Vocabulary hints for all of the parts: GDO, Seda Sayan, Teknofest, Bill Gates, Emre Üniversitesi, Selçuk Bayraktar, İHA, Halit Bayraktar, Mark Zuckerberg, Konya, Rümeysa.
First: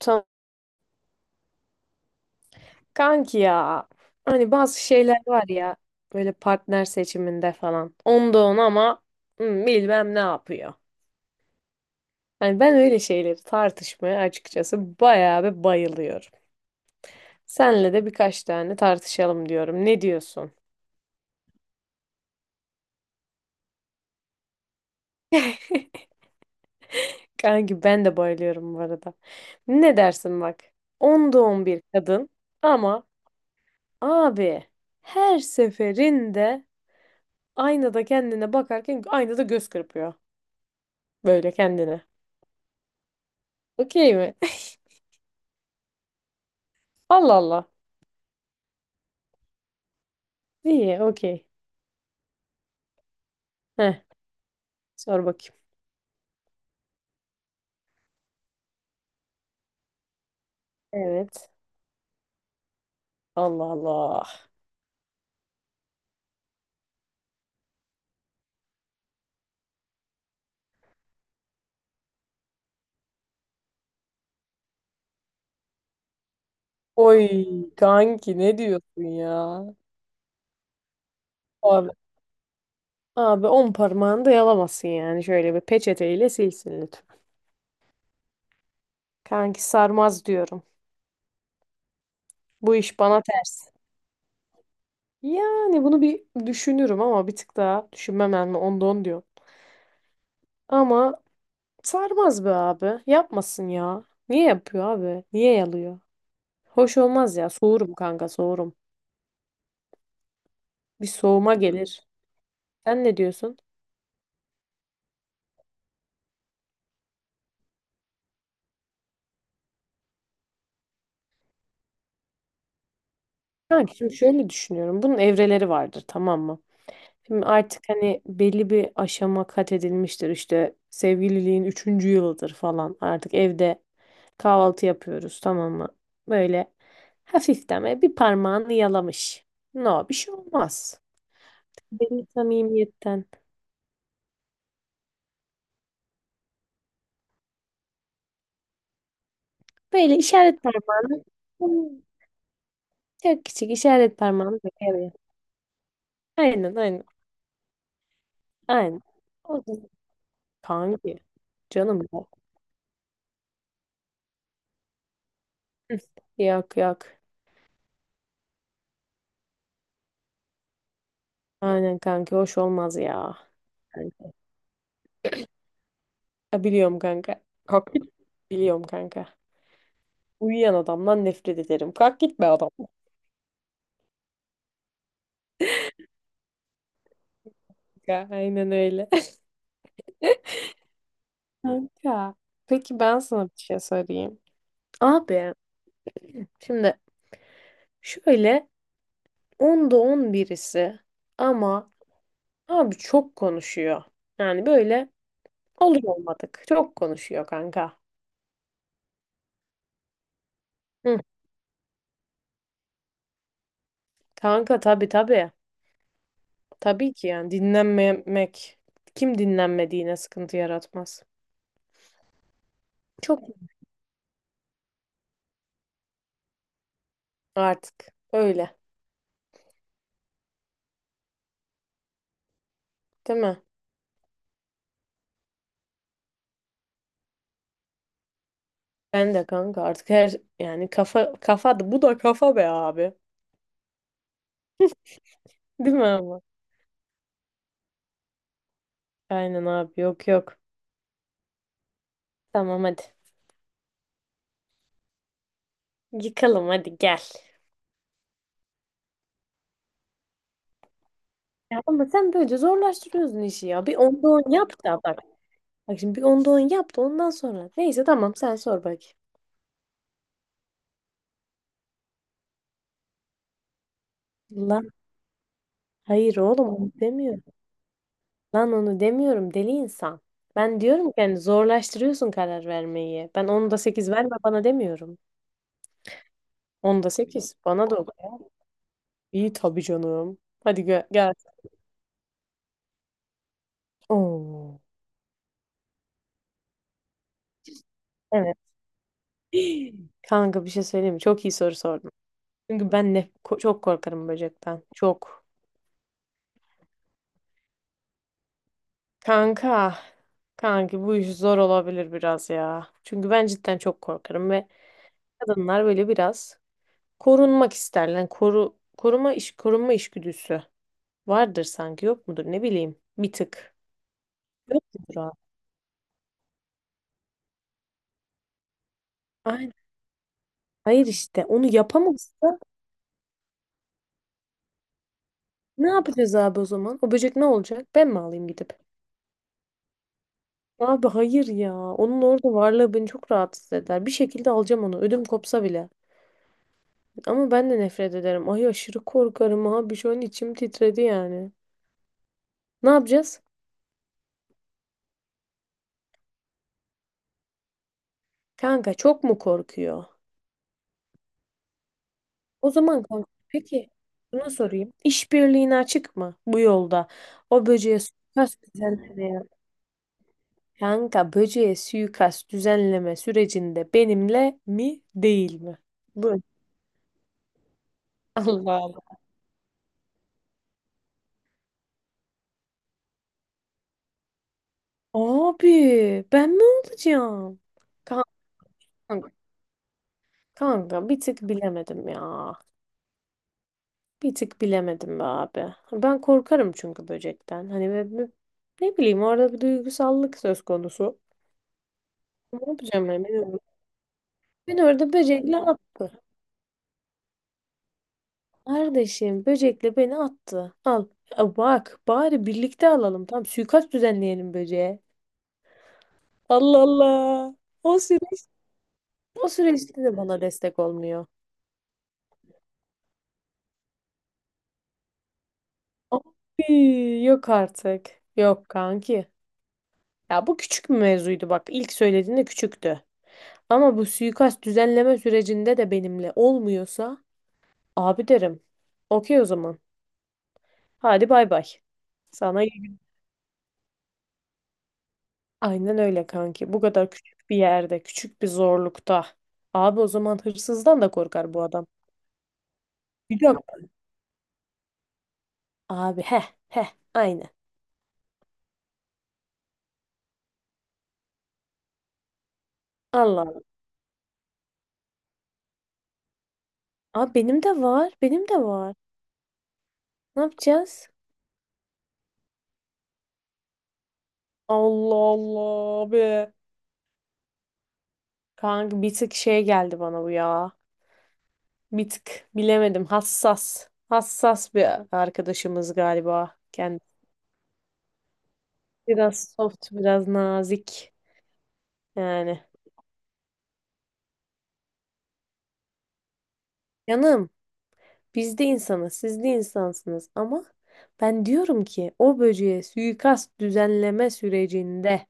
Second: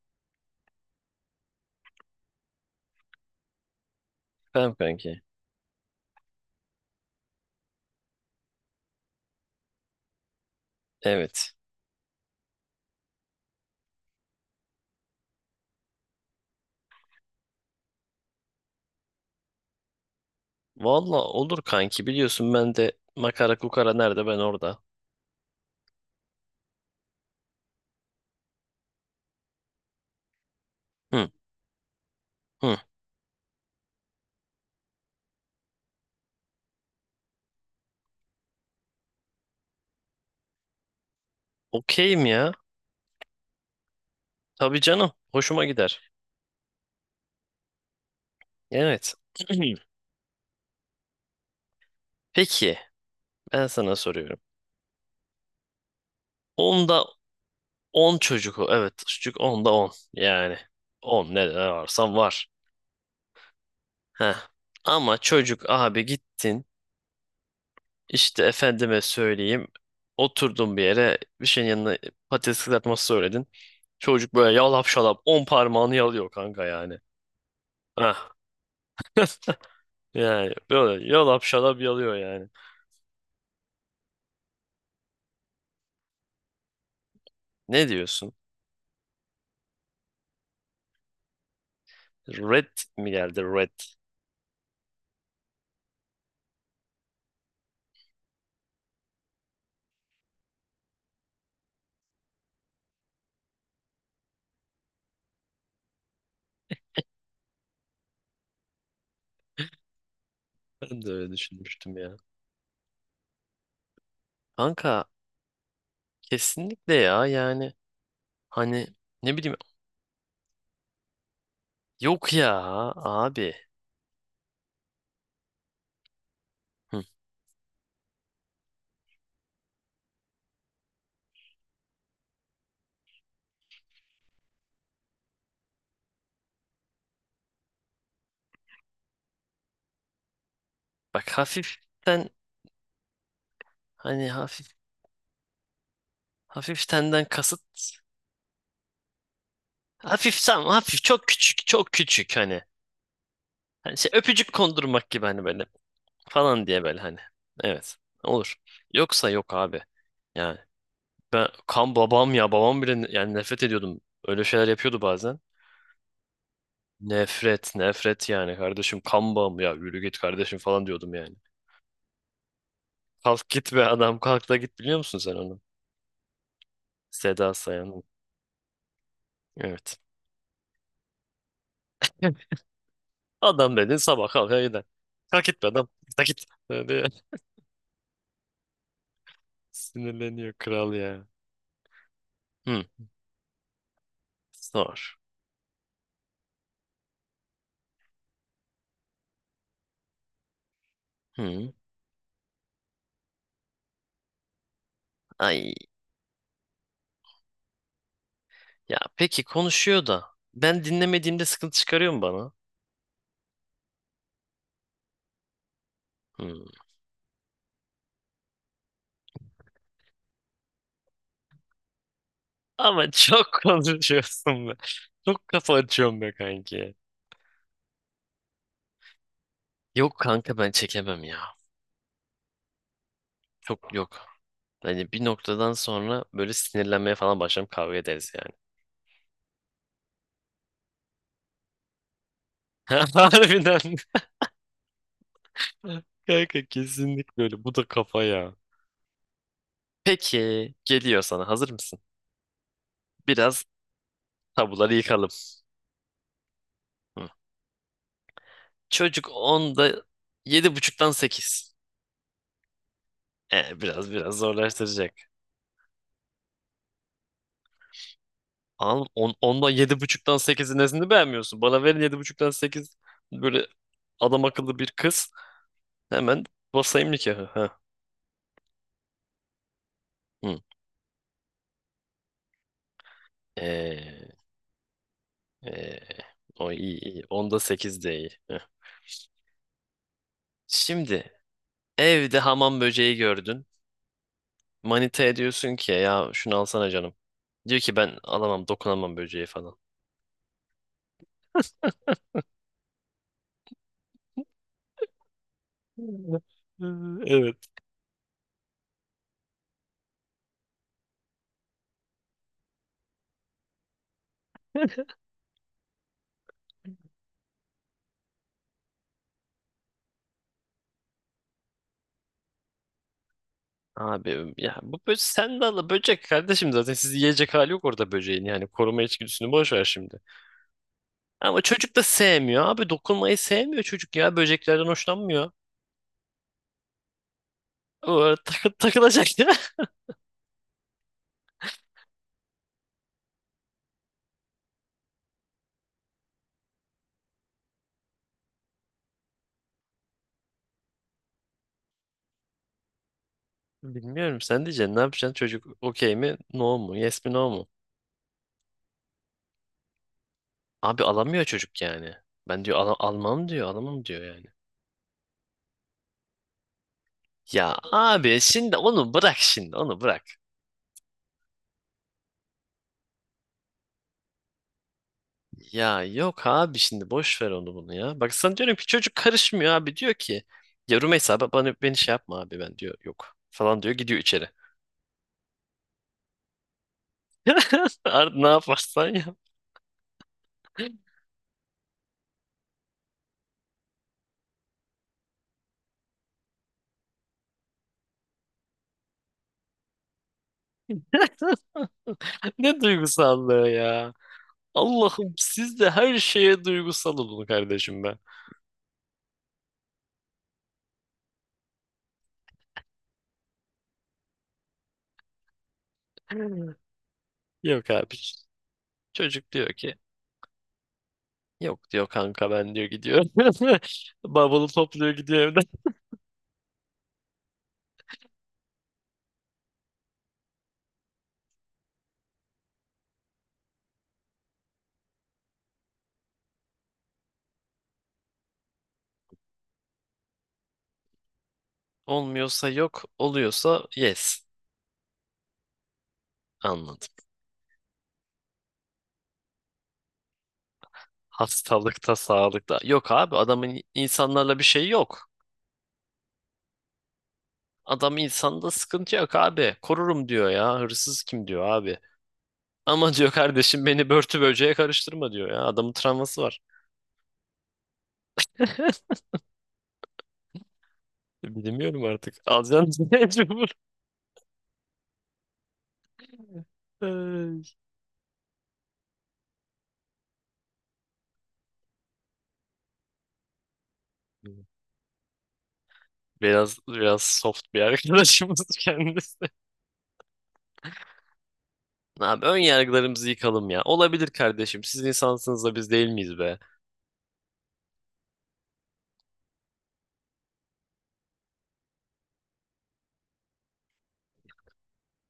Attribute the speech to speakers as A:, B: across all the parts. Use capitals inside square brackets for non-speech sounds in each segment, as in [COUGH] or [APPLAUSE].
A: Tamam. Kanki ya. Hani
B: Tamam
A: bazı şeyler
B: kanki.
A: var ya. Böyle partner seçiminde falan. Onda on ama bilmem ne yapıyor.
B: Evet.
A: Hani ben öyle şeyleri tartışmaya açıkçası bayağı bir bayılıyorum. Senle de birkaç tane tartışalım diyorum. Ne diyorsun?
B: Valla olur kanki, biliyorsun ben de makara kukara nerede ben orada.
A: Kanki ben de bayılıyorum bu arada. Ne dersin bak?
B: Hı
A: Onda on bir kadın
B: hı.
A: ama abi her seferinde aynada kendine bakarken aynada göz kırpıyor. Böyle kendine.
B: Okeyim ya.
A: Okey mi?
B: Tabii
A: [LAUGHS]
B: canım. Hoşuma gider.
A: Allah Allah.
B: Evet. [CLEARS THROAT]
A: İyi, okey.
B: Peki, ben sana
A: Heh,
B: soruyorum.
A: sor bakayım.
B: Onda 10 çocuk o. Evet, çocuk onda on. Yani on, ne
A: Evet.
B: ne varsan var.
A: Allah Allah.
B: Heh. Ama çocuk abi, gittin. İşte efendime söyleyeyim. Oturdun bir yere, bir şeyin yanına patates kızartması söyledin. Çocuk böyle yalap şalap 10 parmağını yalıyor kanka yani.
A: Oy
B: Hah.
A: kanki ne diyorsun ya?
B: Yani böyle yalap şalap
A: Abi,
B: yalıyor yani.
A: abi on parmağını da yalamasın yani. Şöyle bir peçeteyle silsin lütfen.
B: Ne diyorsun?
A: Kanki sarmaz diyorum.
B: Red
A: Bu iş
B: mi
A: bana
B: geldi,
A: ters.
B: red?
A: Yani bunu bir düşünürüm ama bir tık daha düşünmem yani onda on diyor. Ama sarmaz be abi. Yapmasın ya. Niye yapıyor abi? Niye yalıyor? Hoş olmaz ya. Soğurum kanka soğurum.
B: Ben
A: Bir
B: de öyle
A: soğuma
B: düşünmüştüm
A: gelir.
B: ya.
A: Sen ne diyorsun?
B: Kanka kesinlikle ya, yani hani, ne bileyim, yok ya abi.
A: Kanka şimdi şöyle düşünüyorum. Bunun evreleri vardır tamam mı?
B: Hı.
A: Şimdi artık hani belli bir aşama kat edilmiştir. İşte sevgililiğin üçüncü yılıdır falan. Artık evde kahvaltı yapıyoruz tamam mmı? Böyle hafiften böyle bir parmağını yalamış. No bir şey olmaz.
B: Bak,
A: Belli
B: hafiften,
A: samimiyetten.
B: hani hafif, hafiftenden kasıt
A: Böyle
B: hafif,
A: işaret
B: tam hafif,
A: parmağını
B: çok küçük çok
A: hmm,
B: küçük hani.
A: çok küçük
B: Hani şey,
A: işaret
B: öpücük
A: parmağını böyle
B: kondurmak
A: yalıyor.
B: gibi hani böyle falan
A: Aynen
B: diye böyle
A: aynen.
B: hani. Evet. Olur.
A: Aynen.
B: Yoksa yok
A: O
B: abi.
A: da-
B: Yani
A: Kanki.
B: ben kan
A: Canım ya.
B: babam ya, babam bile yani nefret ediyordum. Öyle şeyler yapıyordu bazen.
A: Hı, yok yok.
B: Nefret, nefret yani, kardeşim kan bağım ya, yürü git kardeşim falan diyordum yani.
A: Aynen kanka hoş olmaz ya.
B: Kalk git be adam,
A: Kanka.
B: kalk da git, biliyor musun sen onu?
A: Ya biliyorum kanka.
B: Seda
A: Kalk
B: Sayan'ın.
A: git. Biliyorum kanka.
B: Evet.
A: Uyuyan adamdan nefret ederim. Kalk gitme
B: [LAUGHS]
A: adam.
B: Adam dedin, sabah kalkar gider. Kalk git be adam. Kalk git. Böyle.
A: Kanka, aynen öyle.
B: [LAUGHS] Sinirleniyor
A: [LAUGHS]
B: kral ya.
A: Kanka.
B: Hı.
A: Peki ben sana bir şey sorayım.
B: Sor.
A: Abi şimdi şöyle 10'da 10 birisi
B: Hı.
A: ama abi çok konuşuyor. Yani böyle
B: Ay.
A: olur olmadık. Çok konuşuyor kanka.
B: Ya peki, konuşuyor da ben
A: Hı.
B: dinlemediğimde sıkıntı çıkarıyor mu bana?
A: Kanka tabii tabii.
B: Hmm.
A: Tabii ki yani dinlenmemek kim dinlenmediğine sıkıntı yaratmaz.
B: Ama
A: Çok
B: çok [LAUGHS] konuşuyorsun be. Çok kafa açıyorum be kanki.
A: Artık öyle,
B: Yok kanka, ben çekemem ya.
A: değil mi?
B: Çok, yok. Hani bir noktadan sonra böyle sinirlenmeye falan başlarım, kavga ederiz yani.
A: Ben de kanka artık her yani kafa kafa da bu da kafa be
B: [LAUGHS]
A: abi.
B: Harbiden.
A: Değil mi ama?
B: Kanka kesinlikle öyle. Bu da kafa ya.
A: Aynen abi yok yok.
B: Peki, geliyor sana. Hazır mısın?
A: Tamam hadi.
B: Biraz tabuları yıkalım.
A: Yıkalım hadi gel.
B: Hı. Çocuk onda yedi buçuktan 8.
A: Ya ama sen böylece zorlaştırıyorsun işi ya. Bir
B: Biraz
A: onda
B: biraz
A: on yap da bak.
B: zorlaştıracak.
A: Bak şimdi bir onda on yap da ondan sonra. Neyse tamam sen sor bak.
B: Ondan, yedi buçuktan sekizin nesini beğenmiyorsun? Bana verin yedi buçuktan sekiz, böyle adam akıllı bir
A: Lan
B: kız.
A: hayır
B: Hemen
A: oğlum onu
B: basayım
A: demiyorum.
B: nikahı. Ha.
A: Lan onu demiyorum deli insan.
B: Hı.
A: Ben diyorum ki yani zorlaştırıyorsun karar vermeyi. Ben onda sekiz
B: Ee,
A: verme bana demiyorum.
B: ee, O iyi,
A: Onda
B: iyi.
A: sekiz
B: Onda
A: bana da
B: 8
A: o.
B: de iyi. Heh.
A: İyi tabii canım. Hadi
B: Şimdi,
A: gel.
B: evde hamam böceği gördün.
A: Oo.
B: Manitaya diyorsun ki ya şunu alsana canım. Diyor ki ben
A: Evet.
B: alamam, dokunamam böceği falan.
A: [GASPS] Kanka bir şey söyleyeyim mi? Çok iyi soru sordun. Çünkü ben çok korkarım böcekten. Çok.
B: [LAUGHS] Evet.
A: Kanka. Kanki bu iş zor olabilir biraz ya. Çünkü ben cidden çok korkarım ve kadınlar böyle biraz korunmak isterler. Yani koru koruma iş korunma işgüdüsü vardır sanki yok mudur ne bileyim bir tık.
B: Abi ya,
A: Yok
B: bu böcek,
A: mudur abi?
B: sen de al böcek kardeşim, zaten sizi yiyecek hali yok orada böceğin, yani koruma içgüdüsünü boş
A: Aynen.
B: ver şimdi.
A: Hayır işte
B: Ama
A: onu
B: çocuk da
A: yapamazsa
B: sevmiyor. Abi, dokunmayı sevmiyor çocuk ya. Böceklerden hoşlanmıyor.
A: ne yapacağız abi o zaman? O böcek ne olacak? Ben
B: O
A: mi
B: ara [LAUGHS]
A: alayım gidip?
B: takılacak ya. [LAUGHS]
A: Abi hayır ya. Onun orada varlığı beni çok rahatsız eder. Bir şekilde alacağım onu. Ödüm kopsa bile. Ama ben de nefret ederim. Ay aşırı korkarım abi. Şu an içim titredi yani. Ne yapacağız?
B: Bilmiyorum, sen diyeceksin ne yapacaksın, çocuk okey mi, no mu, yes mi, no mu?
A: Kanka çok mu korkuyor?
B: Abi alamıyor çocuk yani. Ben
A: O
B: diyor,
A: zaman kanka
B: Almam diyor,
A: peki
B: alamam diyor" yani.
A: şunu sorayım. İşbirliğine açık mı bu yolda? O
B: Ya
A: böceğe
B: abi,
A: suikast
B: şimdi onu bırak,
A: düzenlemeye.
B: şimdi onu bırak.
A: Kanka böceğe suikast düzenleme sürecinde benimle mi değil mi?
B: Ya
A: Bu.
B: yok abi, şimdi boş ver onu bunu ya. Bak sana diyorum
A: Allah
B: ki çocuk
A: Allah.
B: karışmıyor abi, diyor ki. Ya Rümeysa bana, beni şey yapma abi, ben diyor yok falan diyor, gidiyor içeri.
A: [LAUGHS] Abi ben ne olacağım?
B: [LAUGHS]
A: Kanka.
B: Ne yaparsan yap.
A: Kanka bir tık bilemedim ya. Bir tık bilemedim be abi. Ben korkarım çünkü böcekten. Hani ne bileyim orada bir duygusallık söz konusu.
B: [LAUGHS]
A: Ne
B: Ne
A: yapacağım ben bilmiyorum.
B: duygusallığı ya.
A: Beni orada
B: Allah'ım,
A: böcekle
B: siz de her
A: attı.
B: şeye duygusal olun kardeşim, ben.
A: Kardeşim böcekle beni attı. Al. Ya bak bari birlikte alalım. Tamam suikast düzenleyelim böceğe. Allah Allah.
B: Yok
A: O
B: abi.
A: süreç, o
B: Çocuk diyor ki
A: süreçte de bana destek olmuyor.
B: yok diyor kanka, ben diyor gidiyor. [LAUGHS] Bavulu topluyor, gidiyor evden.
A: Abi, yok artık. Yok kanki. Ya bu küçük bir mevzuydu bak. İlk söylediğinde küçüktü. Ama bu suikast düzenleme sürecinde de benimle olmuyorsa abi derim. Okey o zaman. Hadi bay bay. Sana
B: Olmuyorsa
A: iyi gün-
B: yok, oluyorsa yes.
A: Aynen öyle kanki. Bu
B: Anladım.
A: kadar küçük bir yerde, küçük bir zorlukta. Abi o zaman hırsızdan da korkar bu adam.
B: Hastalıkta, sağlıkta. Yok abi,
A: Bir dakika.
B: adamın insanlarla bir şey yok.
A: Abi heh heh aynen.
B: Adam insanda sıkıntı yok abi. Korurum diyor ya. Hırsız kim diyor abi. Ama diyor
A: Allah Allah.
B: kardeşim, beni börtü böceğe karıştırma diyor ya. Adamın travması var.
A: Abi benim de var. Benim de var. Ne yapacağız?
B: Bilmiyorum artık. Alacağım [LAUGHS] mecbur.
A: Allah Allah abi.
B: Ay.
A: Kanka bir tık şey geldi bana bu ya. Bir tık bilemedim. Hassas. Hassas bir arkadaşımız galiba.
B: Biraz
A: Kendisi
B: biraz soft bir arkadaşımız [LAUGHS] kendisi.
A: biraz soft, biraz nazik.
B: Abi, ön
A: Yani
B: yargılarımızı yıkalım ya. Olabilir kardeşim. Siz insansınız da biz değil miyiz be?
A: canım biz de insanız, siz de insansınız ama ben diyorum ki o böceğe suikast düzenleme sürecinde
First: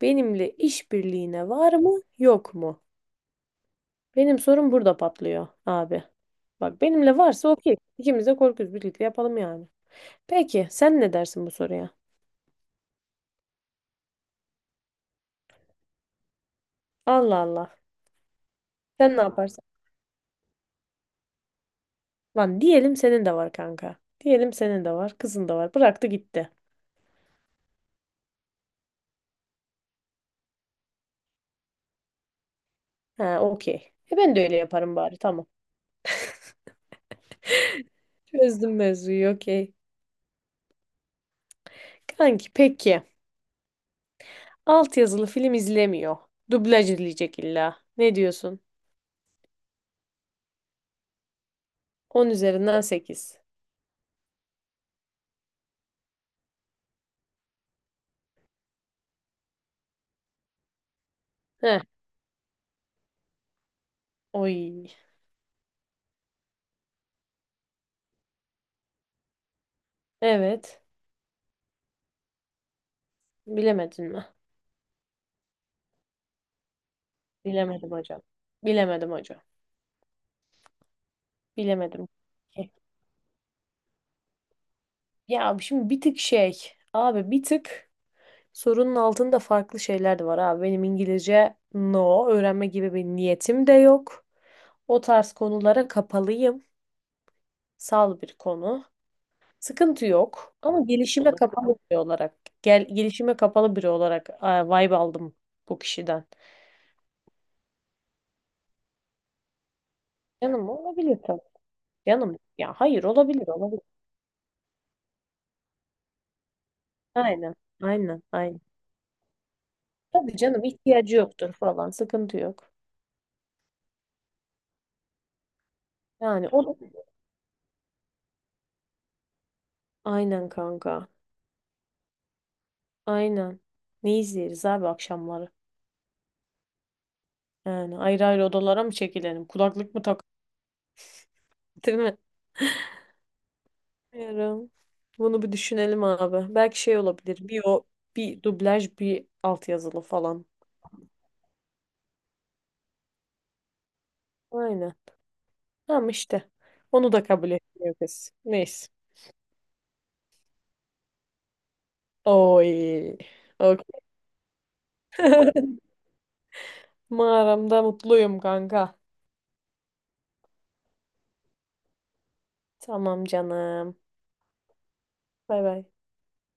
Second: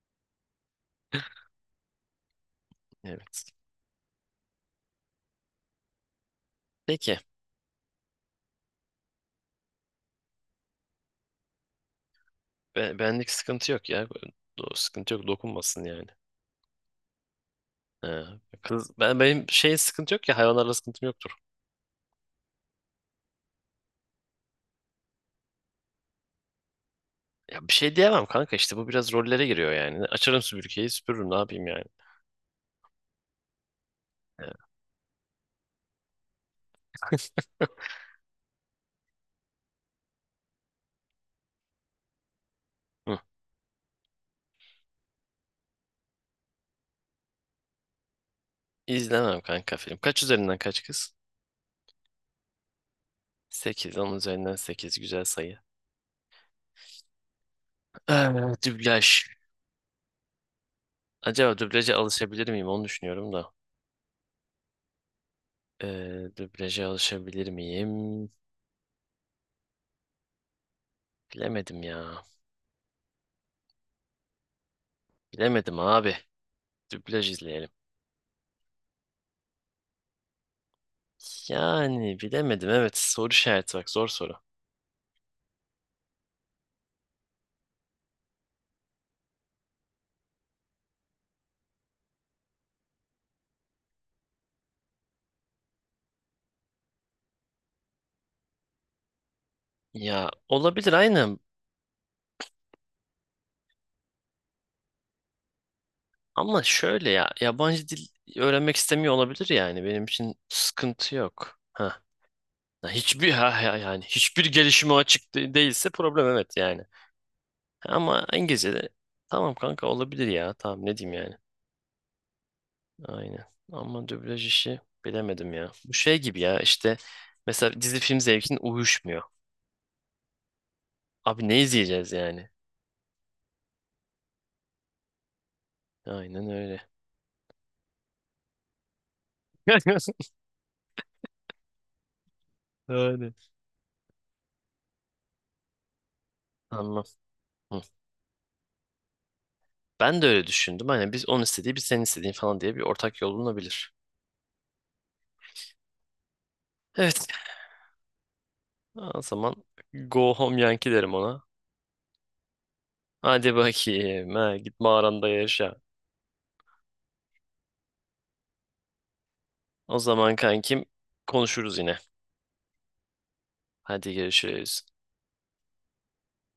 A: benimle işbirliğine var mı, yok mu?
B: Evet.
A: Benim sorum burada patlıyor abi. Bak benimle
B: Peki.
A: varsa okey. İkimiz de korkuyuz birlikte yapalım yani. Peki sen ne dersin bu soruya?
B: Benlik sıkıntı yok ya. Sıkıntı yok. Dokunmasın yani.
A: Allah Allah.
B: He. Kız,
A: Sen
B: ben
A: ne
B: benim
A: yaparsın?
B: şey, sıkıntı yok ya, hayvanlarla sıkıntım yoktur.
A: Lan diyelim senin de var kanka. Diyelim senin de var, kızın da var. Bıraktı gitti.
B: Ya bir şey diyemem kanka, işte bu biraz rollere giriyor yani. Açarım süpürgeyi, süpürürüm, ne yapayım yani.
A: Ha, okey. E ben de
B: He.
A: öyle yaparım bari tamam. [LAUGHS] Çözdüm mevzuyu okey. Kanki peki.
B: Hı.
A: Alt yazılı film izlemiyor. Dublaj izleyecek illa. Ne diyorsun?
B: İzlemem kanka film. Kaç üzerinden kaç kız?
A: On üzerinden sekiz.
B: 8, 10 üzerinden 8 güzel sayı. Ee, Dublaj. Acaba
A: Heh.
B: dublaja alışabilir miyim? Onu düşünüyorum da.
A: Oy.
B: Dublaja alışabilir miyim?
A: Evet.
B: Bilemedim ya.
A: Bilemedin mi?
B: Bilemedim abi. Dublaj izleyelim.
A: Bilemedim hocam. Bilemedim hocam. Bilemedim.
B: Yani bilemedim, evet. Soru işareti, bak zor soru.
A: Ya şimdi bir tık şey. Abi bir tık sorunun altında farklı şeyler de var abi. Benim İngilizce no öğrenme gibi bir niyetim de yok. O tarz konulara kapalıyım. Sal bir konu. Sıkıntı
B: Ya
A: yok. Ama
B: olabilir,
A: gelişime
B: aynen.
A: kapalı biri olarak, gelişime kapalı biri olarak vibe aldım bu kişiden.
B: Ama şöyle ya, yabancı dil öğrenmek istemiyor olabilir yani. Benim için
A: Canım
B: sıkıntı
A: olabilir tabii.
B: yok. Ha.
A: Canım ya hayır
B: Hiçbir
A: olabilir olabilir.
B: yani hiçbir gelişime açık değilse, problem, evet yani.
A: Aynen. Aynen.
B: Ama
A: Aynen.
B: İngilizce'de tamam kanka, olabilir
A: Tabii
B: ya.
A: canım
B: Tamam, ne
A: ihtiyacı
B: diyeyim yani.
A: yoktur falan. Sıkıntı yok.
B: Aynen. Ama dublaj işi bilemedim ya. Bu şey gibi
A: Yani
B: ya
A: o
B: işte, mesela dizi film zevkin uyuşmuyor.
A: aynen kanka.
B: Abi, ne izleyeceğiz yani?
A: Aynen. Ne izleriz abi akşamları?
B: Aynen öyle.
A: Yani ayrı ayrı odalara mı çekilelim? Kulaklık mı takalım?
B: [LAUGHS]
A: [LAUGHS] Değil mi?
B: Öyle.
A: Bilmiyorum. Bunu bir düşünelim abi. Belki şey
B: Anladım.
A: olabilir. Bir
B: Hı.
A: o, bir dublaj, bir altyazılı
B: Ben de
A: falan.
B: öyle düşündüm. Hani biz onun istediği, biz senin istediğin falan diye bir ortak yol bulunabilir.
A: Aynen. Tamam işte. Onu da
B: Evet.
A: kabul etmiyor kız. Neyse.
B: O zaman go home Yankee derim ona.
A: Oy.
B: Hadi
A: Okay.
B: bakayım. Ha, git mağaranda
A: [LAUGHS]
B: yaşa.
A: Mağaramda mutluyum kanka.
B: O zaman kankim, konuşuruz yine.
A: Tamam canım.
B: Hadi görüşürüz.
A: Bay bay.